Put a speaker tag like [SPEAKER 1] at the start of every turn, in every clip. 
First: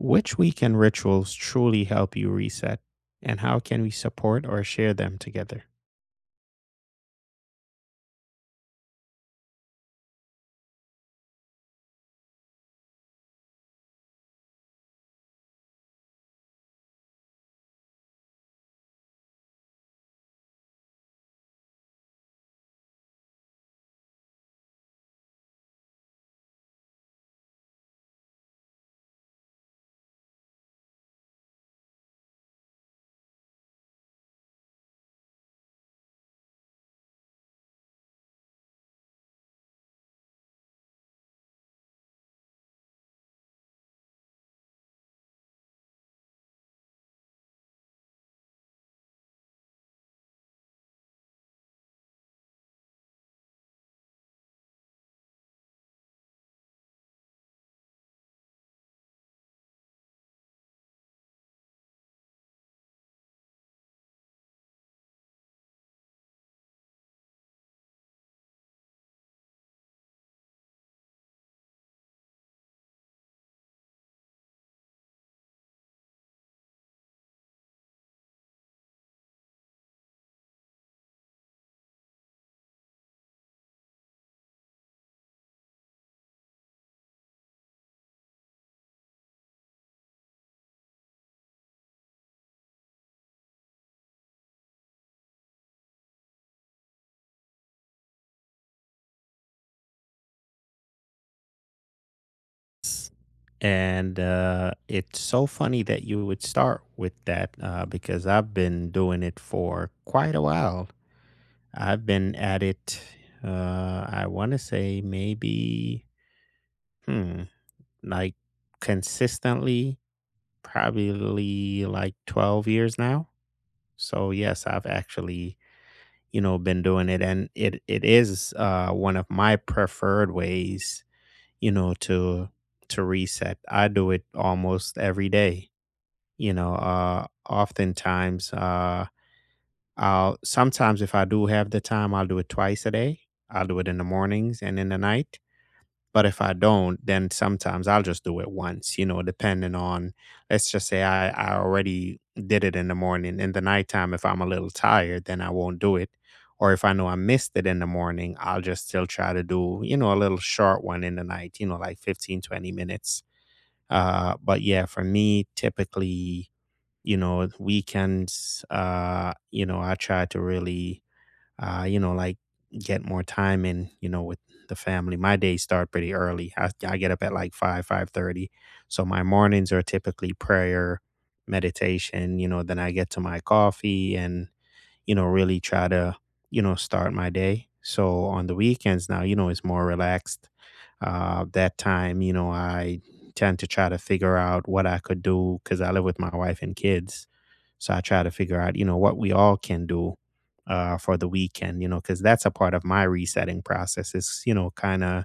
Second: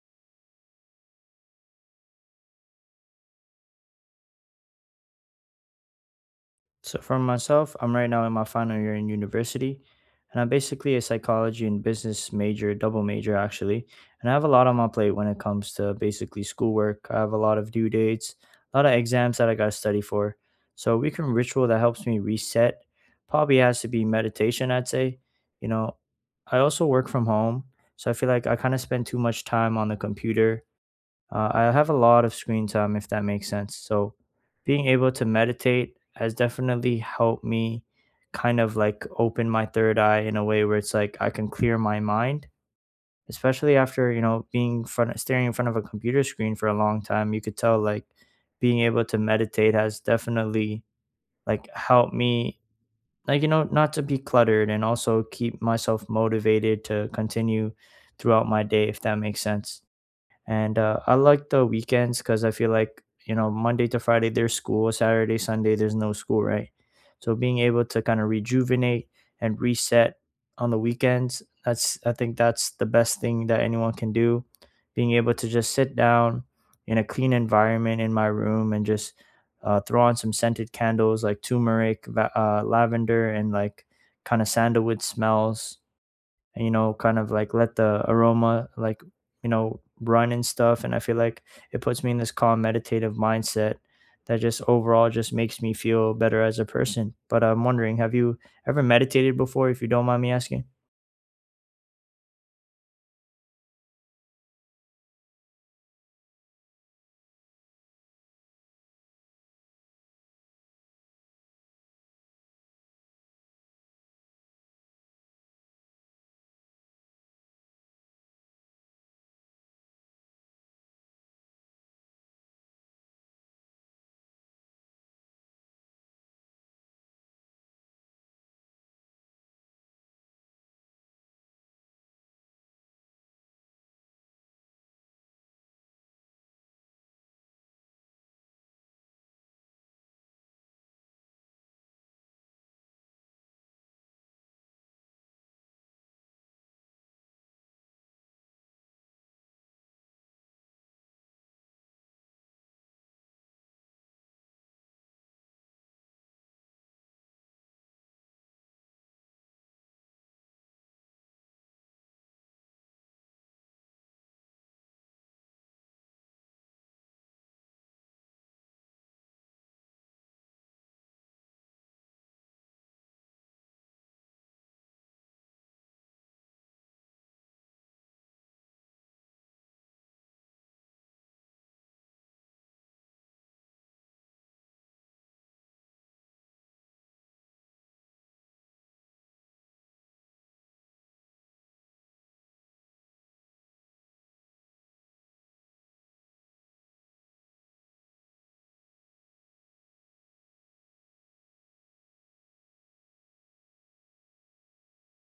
[SPEAKER 1] Which weekend rituals truly help you reset, and how can we support or share them together?
[SPEAKER 2] So for myself, I'm right now in my final year in university, and I'm basically a psychology and business major, double major actually. And I have a lot on my plate when it comes to basically schoolwork. I have a lot of due dates, a lot of exams that I got to study for. So a weekend ritual that helps me reset probably has to be meditation, I'd say. You know, I also work from home, so I feel like I kind of spend too much time on the computer. I have a lot of screen time, if that makes sense. So being able to meditate has definitely helped me kind of like open my third eye in a way where it's like I can clear my mind, especially after, you know, being front staring in front of a computer screen for a long time. You could tell like being able to meditate has definitely like helped me like you know not to be cluttered and also keep myself motivated to continue throughout my day if that makes sense and I like the weekends because I feel like you know Monday to Friday there's school, Saturday Sunday there's no school, right? So being able to kind of rejuvenate and reset on the weekends, that's I think that's the best thing that anyone can do. Being able to just sit down in a clean environment in my room and just throw on some scented candles like turmeric, lavender, and like kind of sandalwood smells and you know kind of like let the aroma like you know run and stuff. And I feel like it puts me in this calm meditative mindset that just overall just makes me feel better as a person. But I'm wondering, have you ever meditated before, if you don't mind me asking?
[SPEAKER 1] And It's so funny that you would start with that, because I've been doing it for quite a while. I've been at it, I want to say maybe, hmm, like consistently, probably like 12 years now. So, yes, I've actually been doing it, and it is one of my preferred ways, you know, to reset. I do it almost every day. You know, oftentimes, I'll sometimes if I do have the time, I'll do it twice a day. I'll do it in the mornings and in the night, but if I don't, then sometimes I'll just do it once, you know, depending on, let's just say I already did it in the morning. In the nighttime, if I'm a little tired, then I won't do it. Or if I know I missed it in the morning, I'll just still try to do, you know, a little short one in the night, you know, like 15 to 20 minutes. But yeah, for me, typically, you know, weekends, you know, I try to really uh, you know, like get more time in, you know, with the family. My days start pretty early. I get up at like five, 5:30. So my mornings are typically prayer, meditation, you know, then I get to my coffee and, you know, really try to, you know, start my day. So on the weekends now, you know, it's more relaxed. That time, you know, I tend to try to figure out what I could do because I live with my wife and kids. So I try to figure out, you know, what we all can do for the weekend, you know, because that's a part of my resetting process is, you know, kind of,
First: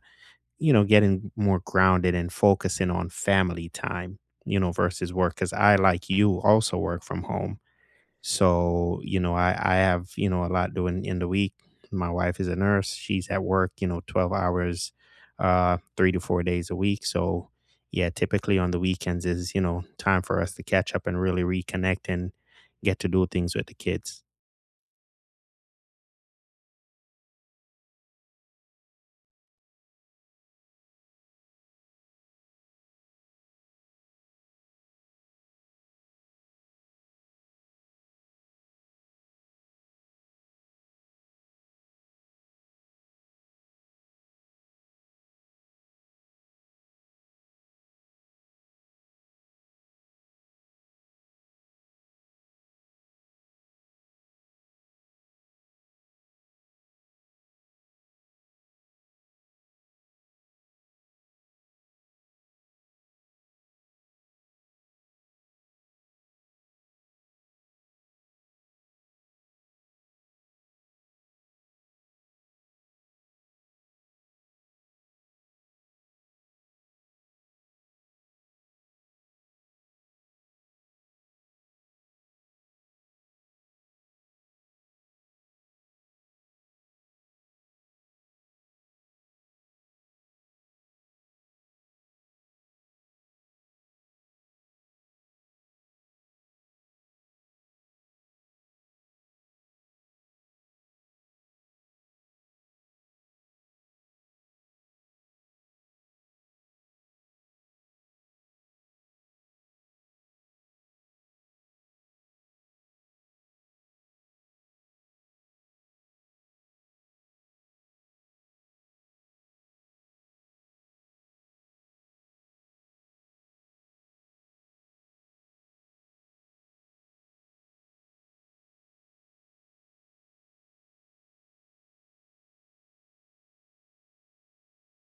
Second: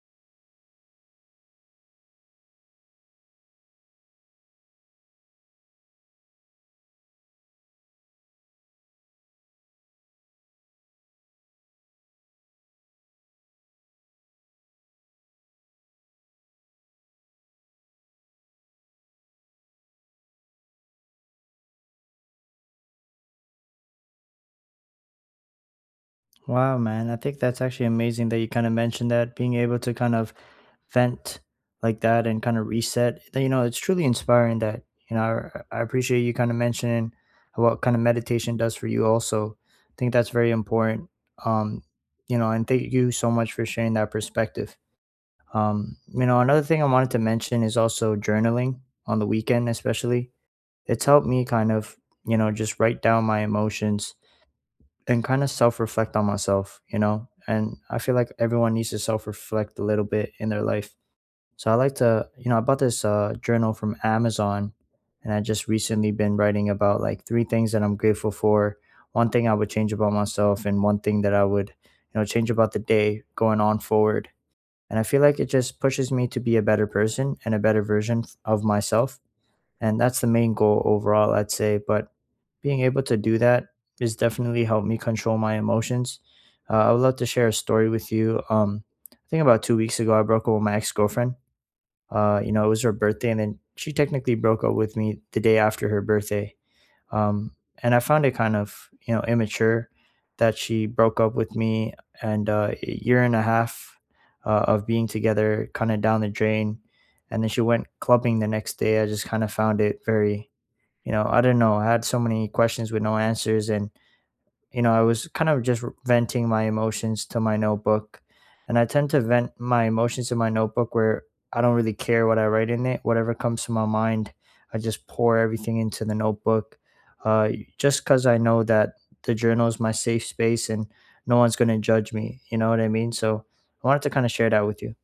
[SPEAKER 1] you know, getting more grounded and focusing on family time, you know, versus work. Because I, like you, also work from home. So, you know, I have, you know, a lot doing in the week. My wife is a nurse. She's at work, you know, 12 hours, uh, 3 to 4 days a week. So, yeah, typically on the weekends is, you know, time for us to catch up and really reconnect and get to do things with the kids.
[SPEAKER 2] Wow, man, I think that's actually amazing that you kind of mentioned that, being able to kind of vent like that and kind of reset then. You know, it's truly inspiring that you know I appreciate you kind of mentioning what kind of meditation does for you also. I think that's very important. um you know, and thank you so much for sharing that perspective. You know, another thing I wanted to mention is also journaling on the weekend especially. It's helped me kind of, you know, just write down my emotions and kind of self-reflect on myself. You know, and I feel like everyone needs to self-reflect a little bit in their life. So I like to, you know, I bought this journal from Amazon, and I just recently been writing about like three things that I'm grateful for, one thing I would change about myself, and one thing that I would, you know, change about the day going on forward. And I feel like it just pushes me to be a better person and a better version of myself. And that's the main goal overall, I'd say. But being able to do that has definitely helped me control my emotions. I would love to share a story with you. I think about 2 weeks ago, I broke up with my ex girlfriend. You know, it was her birthday, and then she technically broke up with me the day after her birthday. Um, and I found it kind of, you know, immature that she broke up with me, and a year and a half of being together, kind of down the drain. And then she went clubbing the next day. I just kind of found it very, you know, I don't know. I had so many questions with no answers, and you know, I was kind of just venting my emotions to my notebook. And I tend to vent my emotions in my notebook where I don't really care what I write in it. Whatever comes to my mind, I just pour everything into the notebook. Uh, just because I know that the journal is my safe space and no one's going to judge me. You know what I mean? So I wanted to kind of share that with you.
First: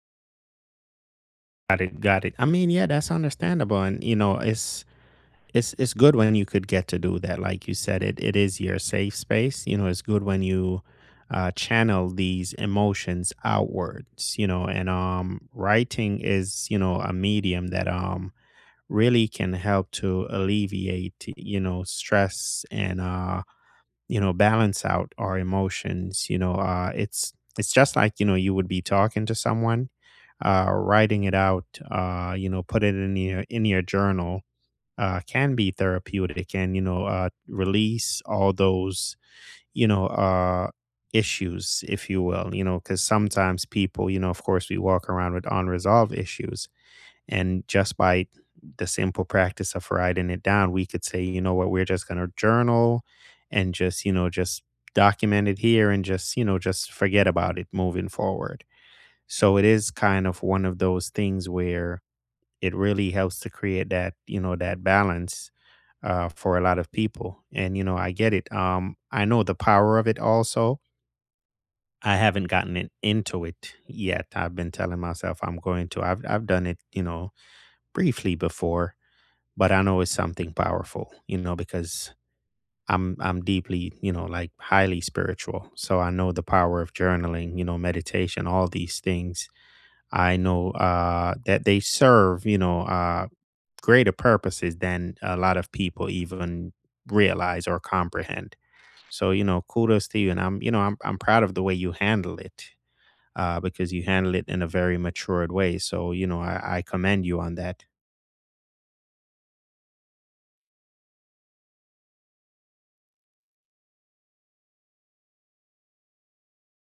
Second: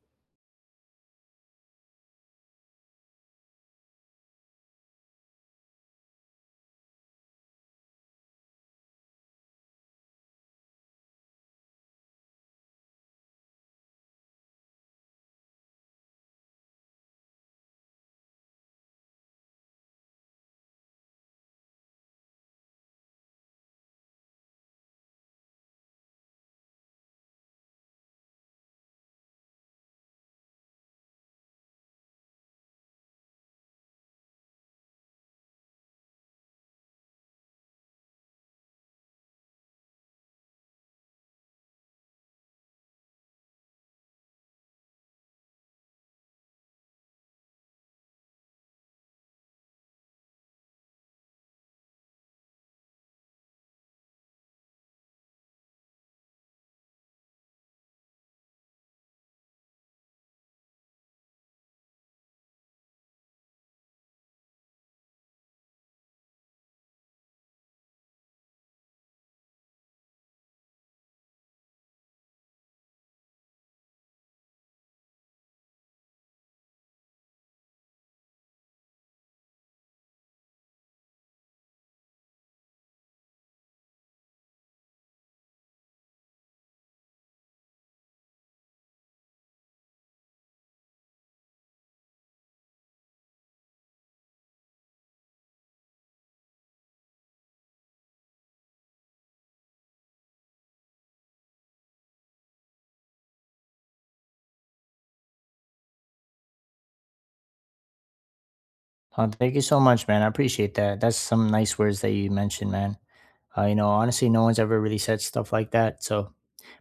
[SPEAKER 1] Got it, got it. I mean, yeah, that's understandable, and you know, it's good when you could get to do that. Like you said, it is your safe space. You know, it's good when you channel these emotions outwards, you know, and writing is, you know, a medium that really can help to alleviate, you know, stress, and you know, balance out our emotions, you know, it's just like, you know, you would be talking to someone, writing it out, you know, put it in your journal, can be therapeutic, and you know, release all those you know uh, issues, if you will, you know, because sometimes people, you know, of course we walk around with unresolved issues, and just by the simple practice of writing it down, we could say, you know what, we're just going to journal, and just, you know, just document it here, and just, you know, just forget about it moving forward. So it is kind of one of those things where it really helps to create that, you know, that balance for a lot of people. And you know, I get it. I know the power of it. Also, I haven't gotten into it yet. I've been telling myself I'm going to. I've done it, you know, briefly before, but I know it's something powerful. You know, because I'm deeply, you know, like highly spiritual. So I know the power of journaling. You know, meditation, all these things. I know that they serve, you know, greater purposes than a lot of people even realize or comprehend. So, you know, kudos to you. And I'm, you know, I'm proud of the way you handle it, because you handle it in a very matured way. So, you know, I commend you on that.
[SPEAKER 2] Thank you so much, man. I appreciate that. That's some nice words that you mentioned, man. You know, honestly, no one's ever really said stuff like that. So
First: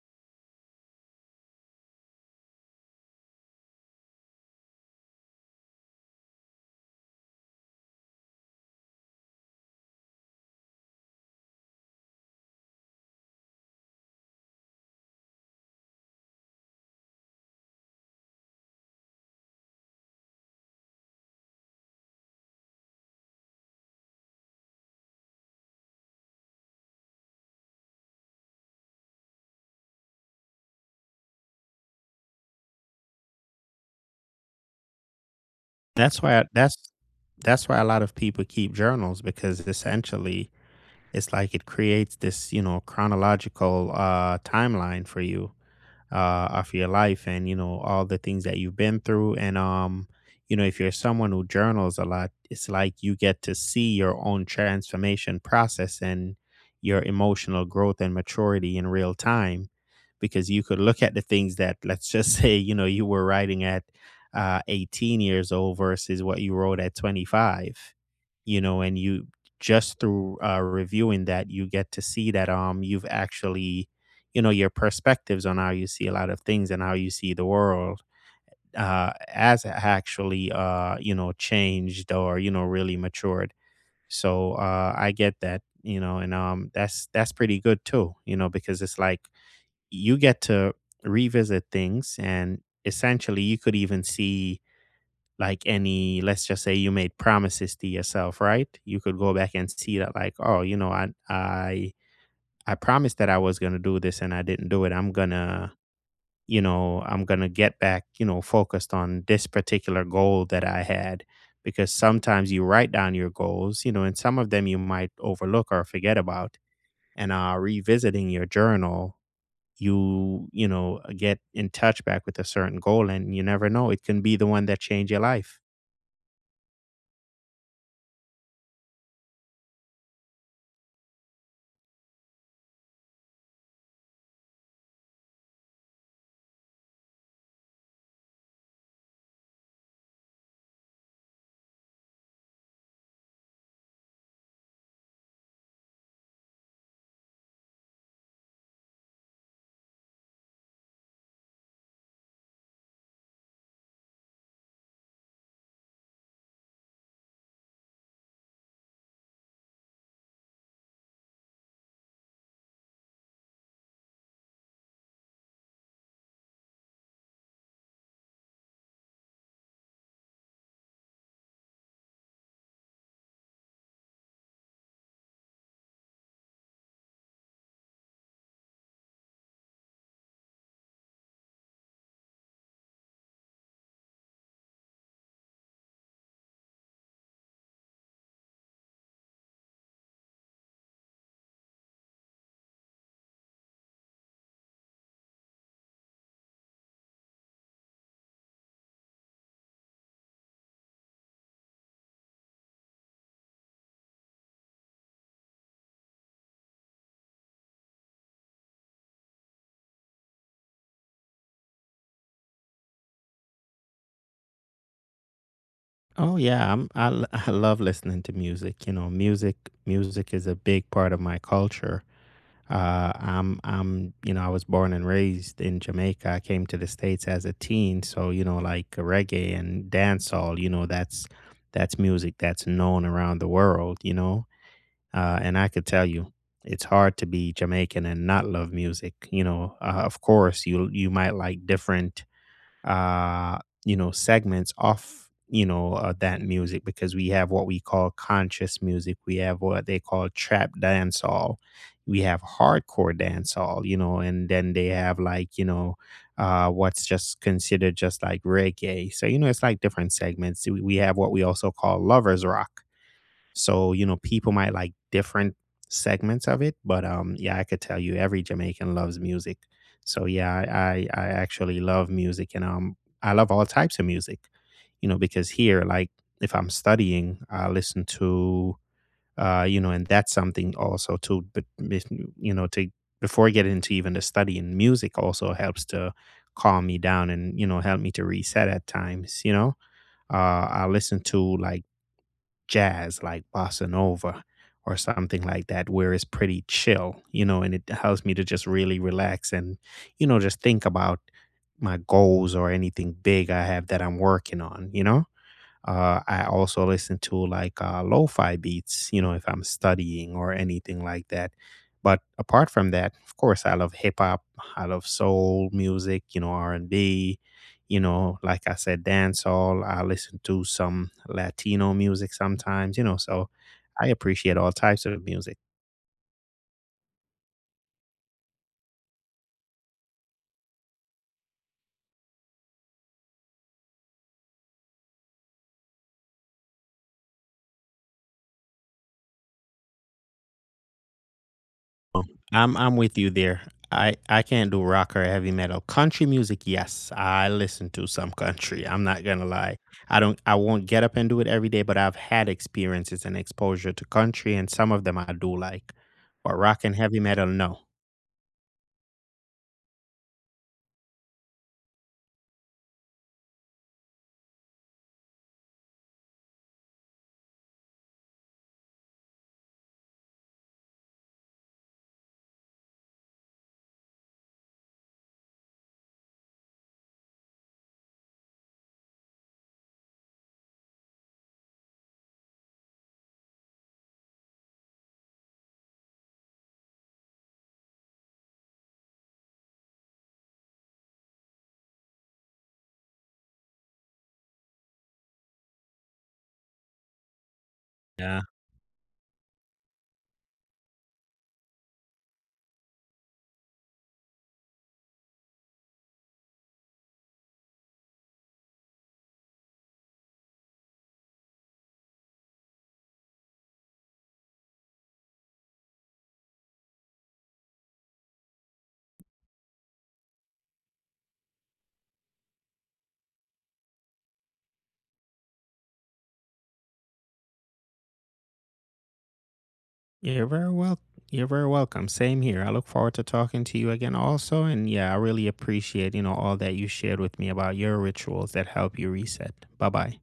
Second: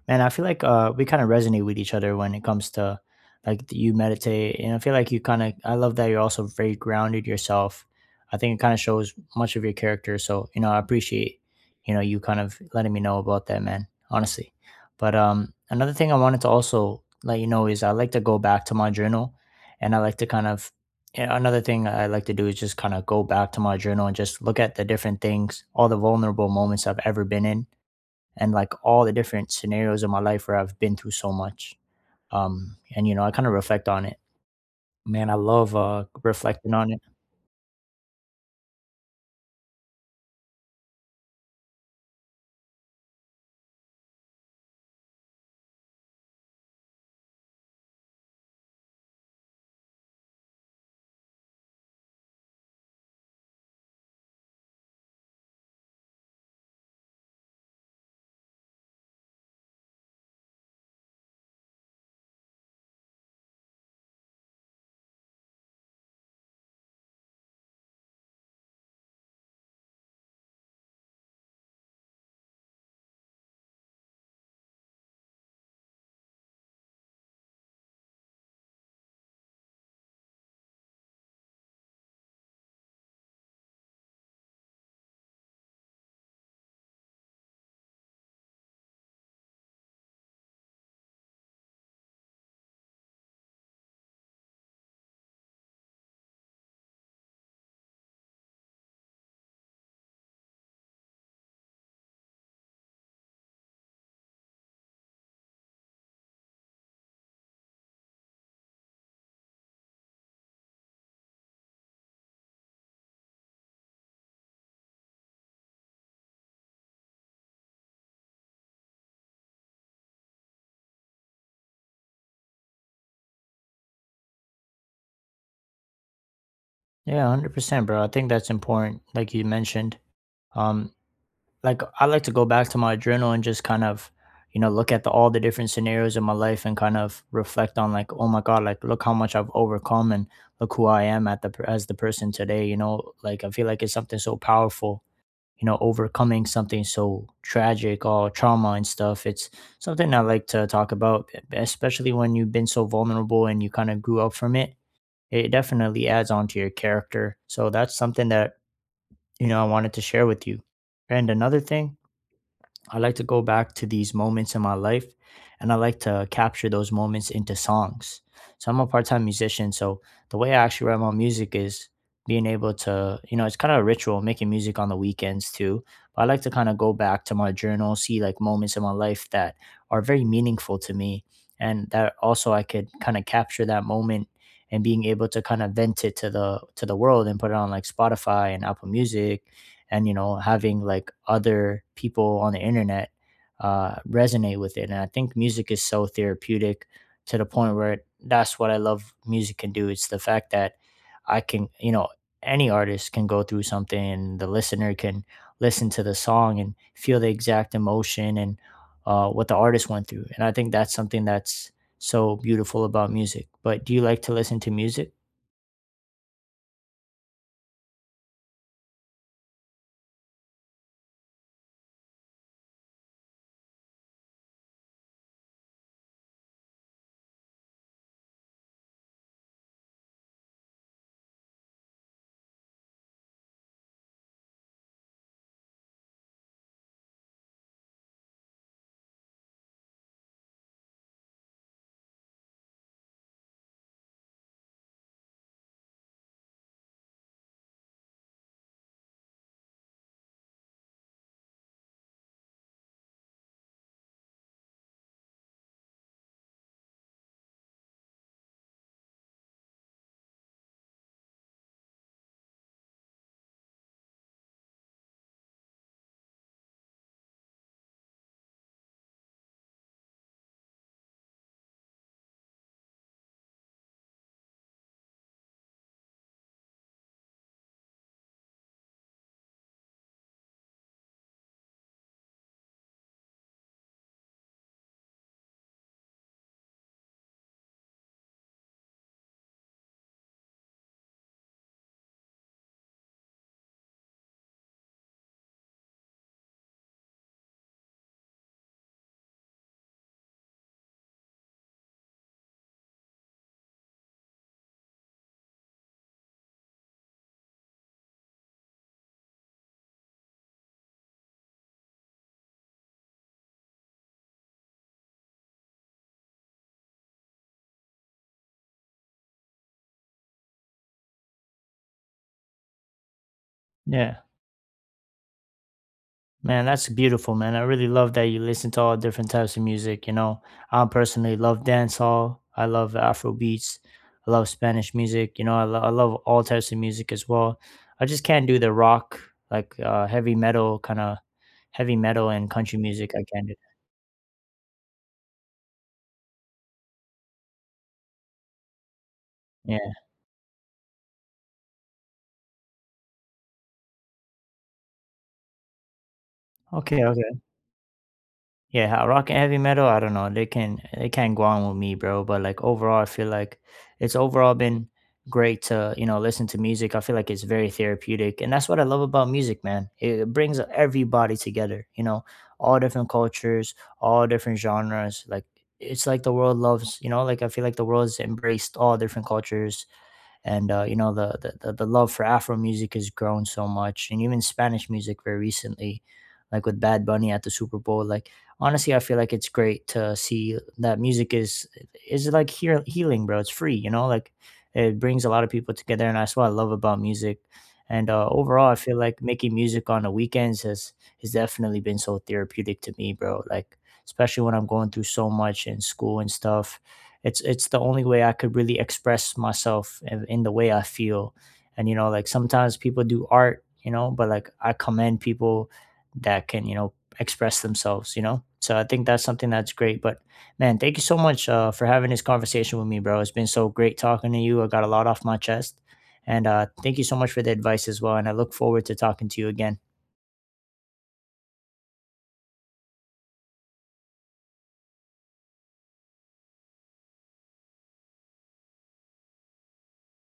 [SPEAKER 2] man, I feel like we kind of resonate with each other when it comes to like you meditate, and I feel like you kind of. I love that you're also very grounded yourself. I think it kind of shows much of your character. So you know, I appreciate you know you kind of letting me know about that, man. Honestly, but another thing I wanted to also let you know is I like to go back to my journal, and I like to kind of. And Another thing I like to do is just kind of go back to my journal and just look at the different things, all the vulnerable moments I've ever been in and like all the different scenarios in my life where I've been through so much. And you know, I kind of reflect on it. Man, I love
[SPEAKER 1] That's why, I,
[SPEAKER 2] reflecting on
[SPEAKER 1] that's,
[SPEAKER 2] it.
[SPEAKER 1] that's why a lot of people keep journals, because essentially it's like it creates this, you know, chronological timeline for you, of your life and you know, all the things that you've been through, and you know, if you're someone who journals a lot, it's like you get to see your own transformation process and your emotional growth and maturity in real time, because you could look at the things that, let's just say, you know, you were writing at 18 years old versus what you wrote at 25, you know, and you just through reviewing that, you get to see that you've actually, you know, your perspectives on how you see a lot of things and how you see the world has actually, you know, changed, or you know, really matured. So I get that, you know, and that's pretty good too, you know, because it's like you get to revisit things, and essentially you could even see like any, let's just say you made promises to yourself, right? You could go back and see that like, oh, you know, I promised that I was going to do this and I didn't do it. I'm going to, you know, I'm going to get back, you know, focused on this particular goal that I had. Because sometimes you write down your goals, you know, and some of them you might overlook or forget about. And revisiting your journal, you know, get in touch back with a certain goal, and you never know. It can be the one that changed your life.
[SPEAKER 2] Yeah, 100%, bro. I think that's important, like you mentioned. Um, like I like to go back to my journal and just kind of, you know, look at all the different scenarios in my life and kind of reflect on like, oh my god, like look how much I've overcome and look who I am at as the person today. You know, like I feel like it's something so powerful, you know, overcoming something so tragic or trauma and stuff. It's something I like to talk about, especially when you've been so vulnerable and you kind of grew up from it. It definitely adds on to your character. So that's something that, you know, I wanted to share with you. And another thing, I like to go back to these moments in my life, and I like to capture those moments into songs. So I'm a part-time musician, so the way I actually write my music is being able to, you know, it's kind of a ritual making music on the weekends too. But I like to kind of go back to my journal, see like moments in my life that are very meaningful to me, and that also I could kind of capture that moment and being able to kind of vent it to the world and put it on like Spotify and Apple Music, and you know, having like other people on the internet resonate with it. And I think music is so therapeutic to the point where that's what I love music can do. It's the fact that I can, you know, any artist can go through something and the listener can listen to the song and feel the exact emotion and what the artist went through. And I think that's something that's so beautiful about music. But do you like to listen to music?
[SPEAKER 1] Oh yeah, I I love listening to music. You know, music is a big part of my culture. You know, I was born and raised in Jamaica. I came to the States as a teen, so you know, like reggae and dancehall, you know, that's music that's known around the world, you know. And I could tell you, it's hard to be Jamaican and not love music. You know, of course, you might like different, uh, you know, segments off, you know, that music, because we have what we call conscious music. We have what they call trap dancehall. We have hardcore dancehall, you know, and then they have like, you know, what's just considered just like reggae. So, you know, it's like different segments. We have what we also call lovers rock. So, you know, people might like different segments of it, but yeah, I could tell you every Jamaican loves music. So yeah, I actually love music, and I love all types of music. You know, because here like if I'm studying, I listen to, you know, and that's something also too, but you know, to before getting into even the studying, music also helps to calm me down, and you know, help me to reset at times, you know, I listen to like jazz, like bossa nova or something like that, where it's pretty chill, you know, and it helps me to just really relax and, you know, just think about my goals or anything big I have that I'm working on, you know. I also listen to like lo-fi beats, you know, if I'm studying or anything like that. But apart from that, of course, I love hip hop. I love soul music, you know, R&B. You know, like I said, dancehall. I listen to some Latino music sometimes, you know. So I
[SPEAKER 2] Yeah.
[SPEAKER 1] appreciate all types of music.
[SPEAKER 2] Man, that's beautiful, man. I really love that you listen to all different types of music. You know, I personally love dancehall. I love Afro beats. I love Spanish music. You know, I love all types of music as well. I just can't do the rock, like heavy metal, kind of heavy
[SPEAKER 1] Oh,
[SPEAKER 2] metal and
[SPEAKER 1] I'm
[SPEAKER 2] country
[SPEAKER 1] I'm
[SPEAKER 2] music.
[SPEAKER 1] with
[SPEAKER 2] I
[SPEAKER 1] you
[SPEAKER 2] can't do
[SPEAKER 1] there. I can't do rock or heavy metal. Country music, yes, I listen to some country. I'm not gonna
[SPEAKER 2] that.
[SPEAKER 1] lie.
[SPEAKER 2] Yeah.
[SPEAKER 1] I don't. I won't get up and do it every day, but I've had experiences and exposure to country, and some of them I do like. But rock and
[SPEAKER 2] Okay.
[SPEAKER 1] heavy metal, no.
[SPEAKER 2] Yeah, rock and heavy metal, I don't know. They can they can't go on with me, bro. But like overall, I feel like it's overall been great to, you know, listen to music. I feel like it's very therapeutic. And that's what I love about music, man. It brings everybody together, you know, all different cultures, all different genres. Like it's like the world loves, you know, like I feel like the world's embraced all different cultures and you know the love for Afro music has grown so much, and even Spanish music very recently, like with Bad Bunny at the Super Bowl. Like honestly, I feel like it's great to see that music is like healing, bro. It's free, you know, like it brings a lot of people together, and that's what I love about music. And
[SPEAKER 1] Yeah,
[SPEAKER 2] overall, I feel like making music on the weekends has definitely been so therapeutic to me, bro. Like especially when I'm going through so much in school and stuff, it's the only way I could really express myself in the way I feel. And you know, like sometimes people do art, you know, but like I commend people that can, you know, express themselves, you know. So I think that's something that's great. But man, thank you so much for having this conversation with me, bro. It's been so great talking to you. I got a lot off my chest. And thank you so much for the advice as well. And I look forward to talking to you again.
[SPEAKER 1] you're very well. You're very welcome. Same here. I look forward to talking to you again, also. And yeah, I really appreciate, you know, all that you shared with me about your rituals that help you reset. Bye bye.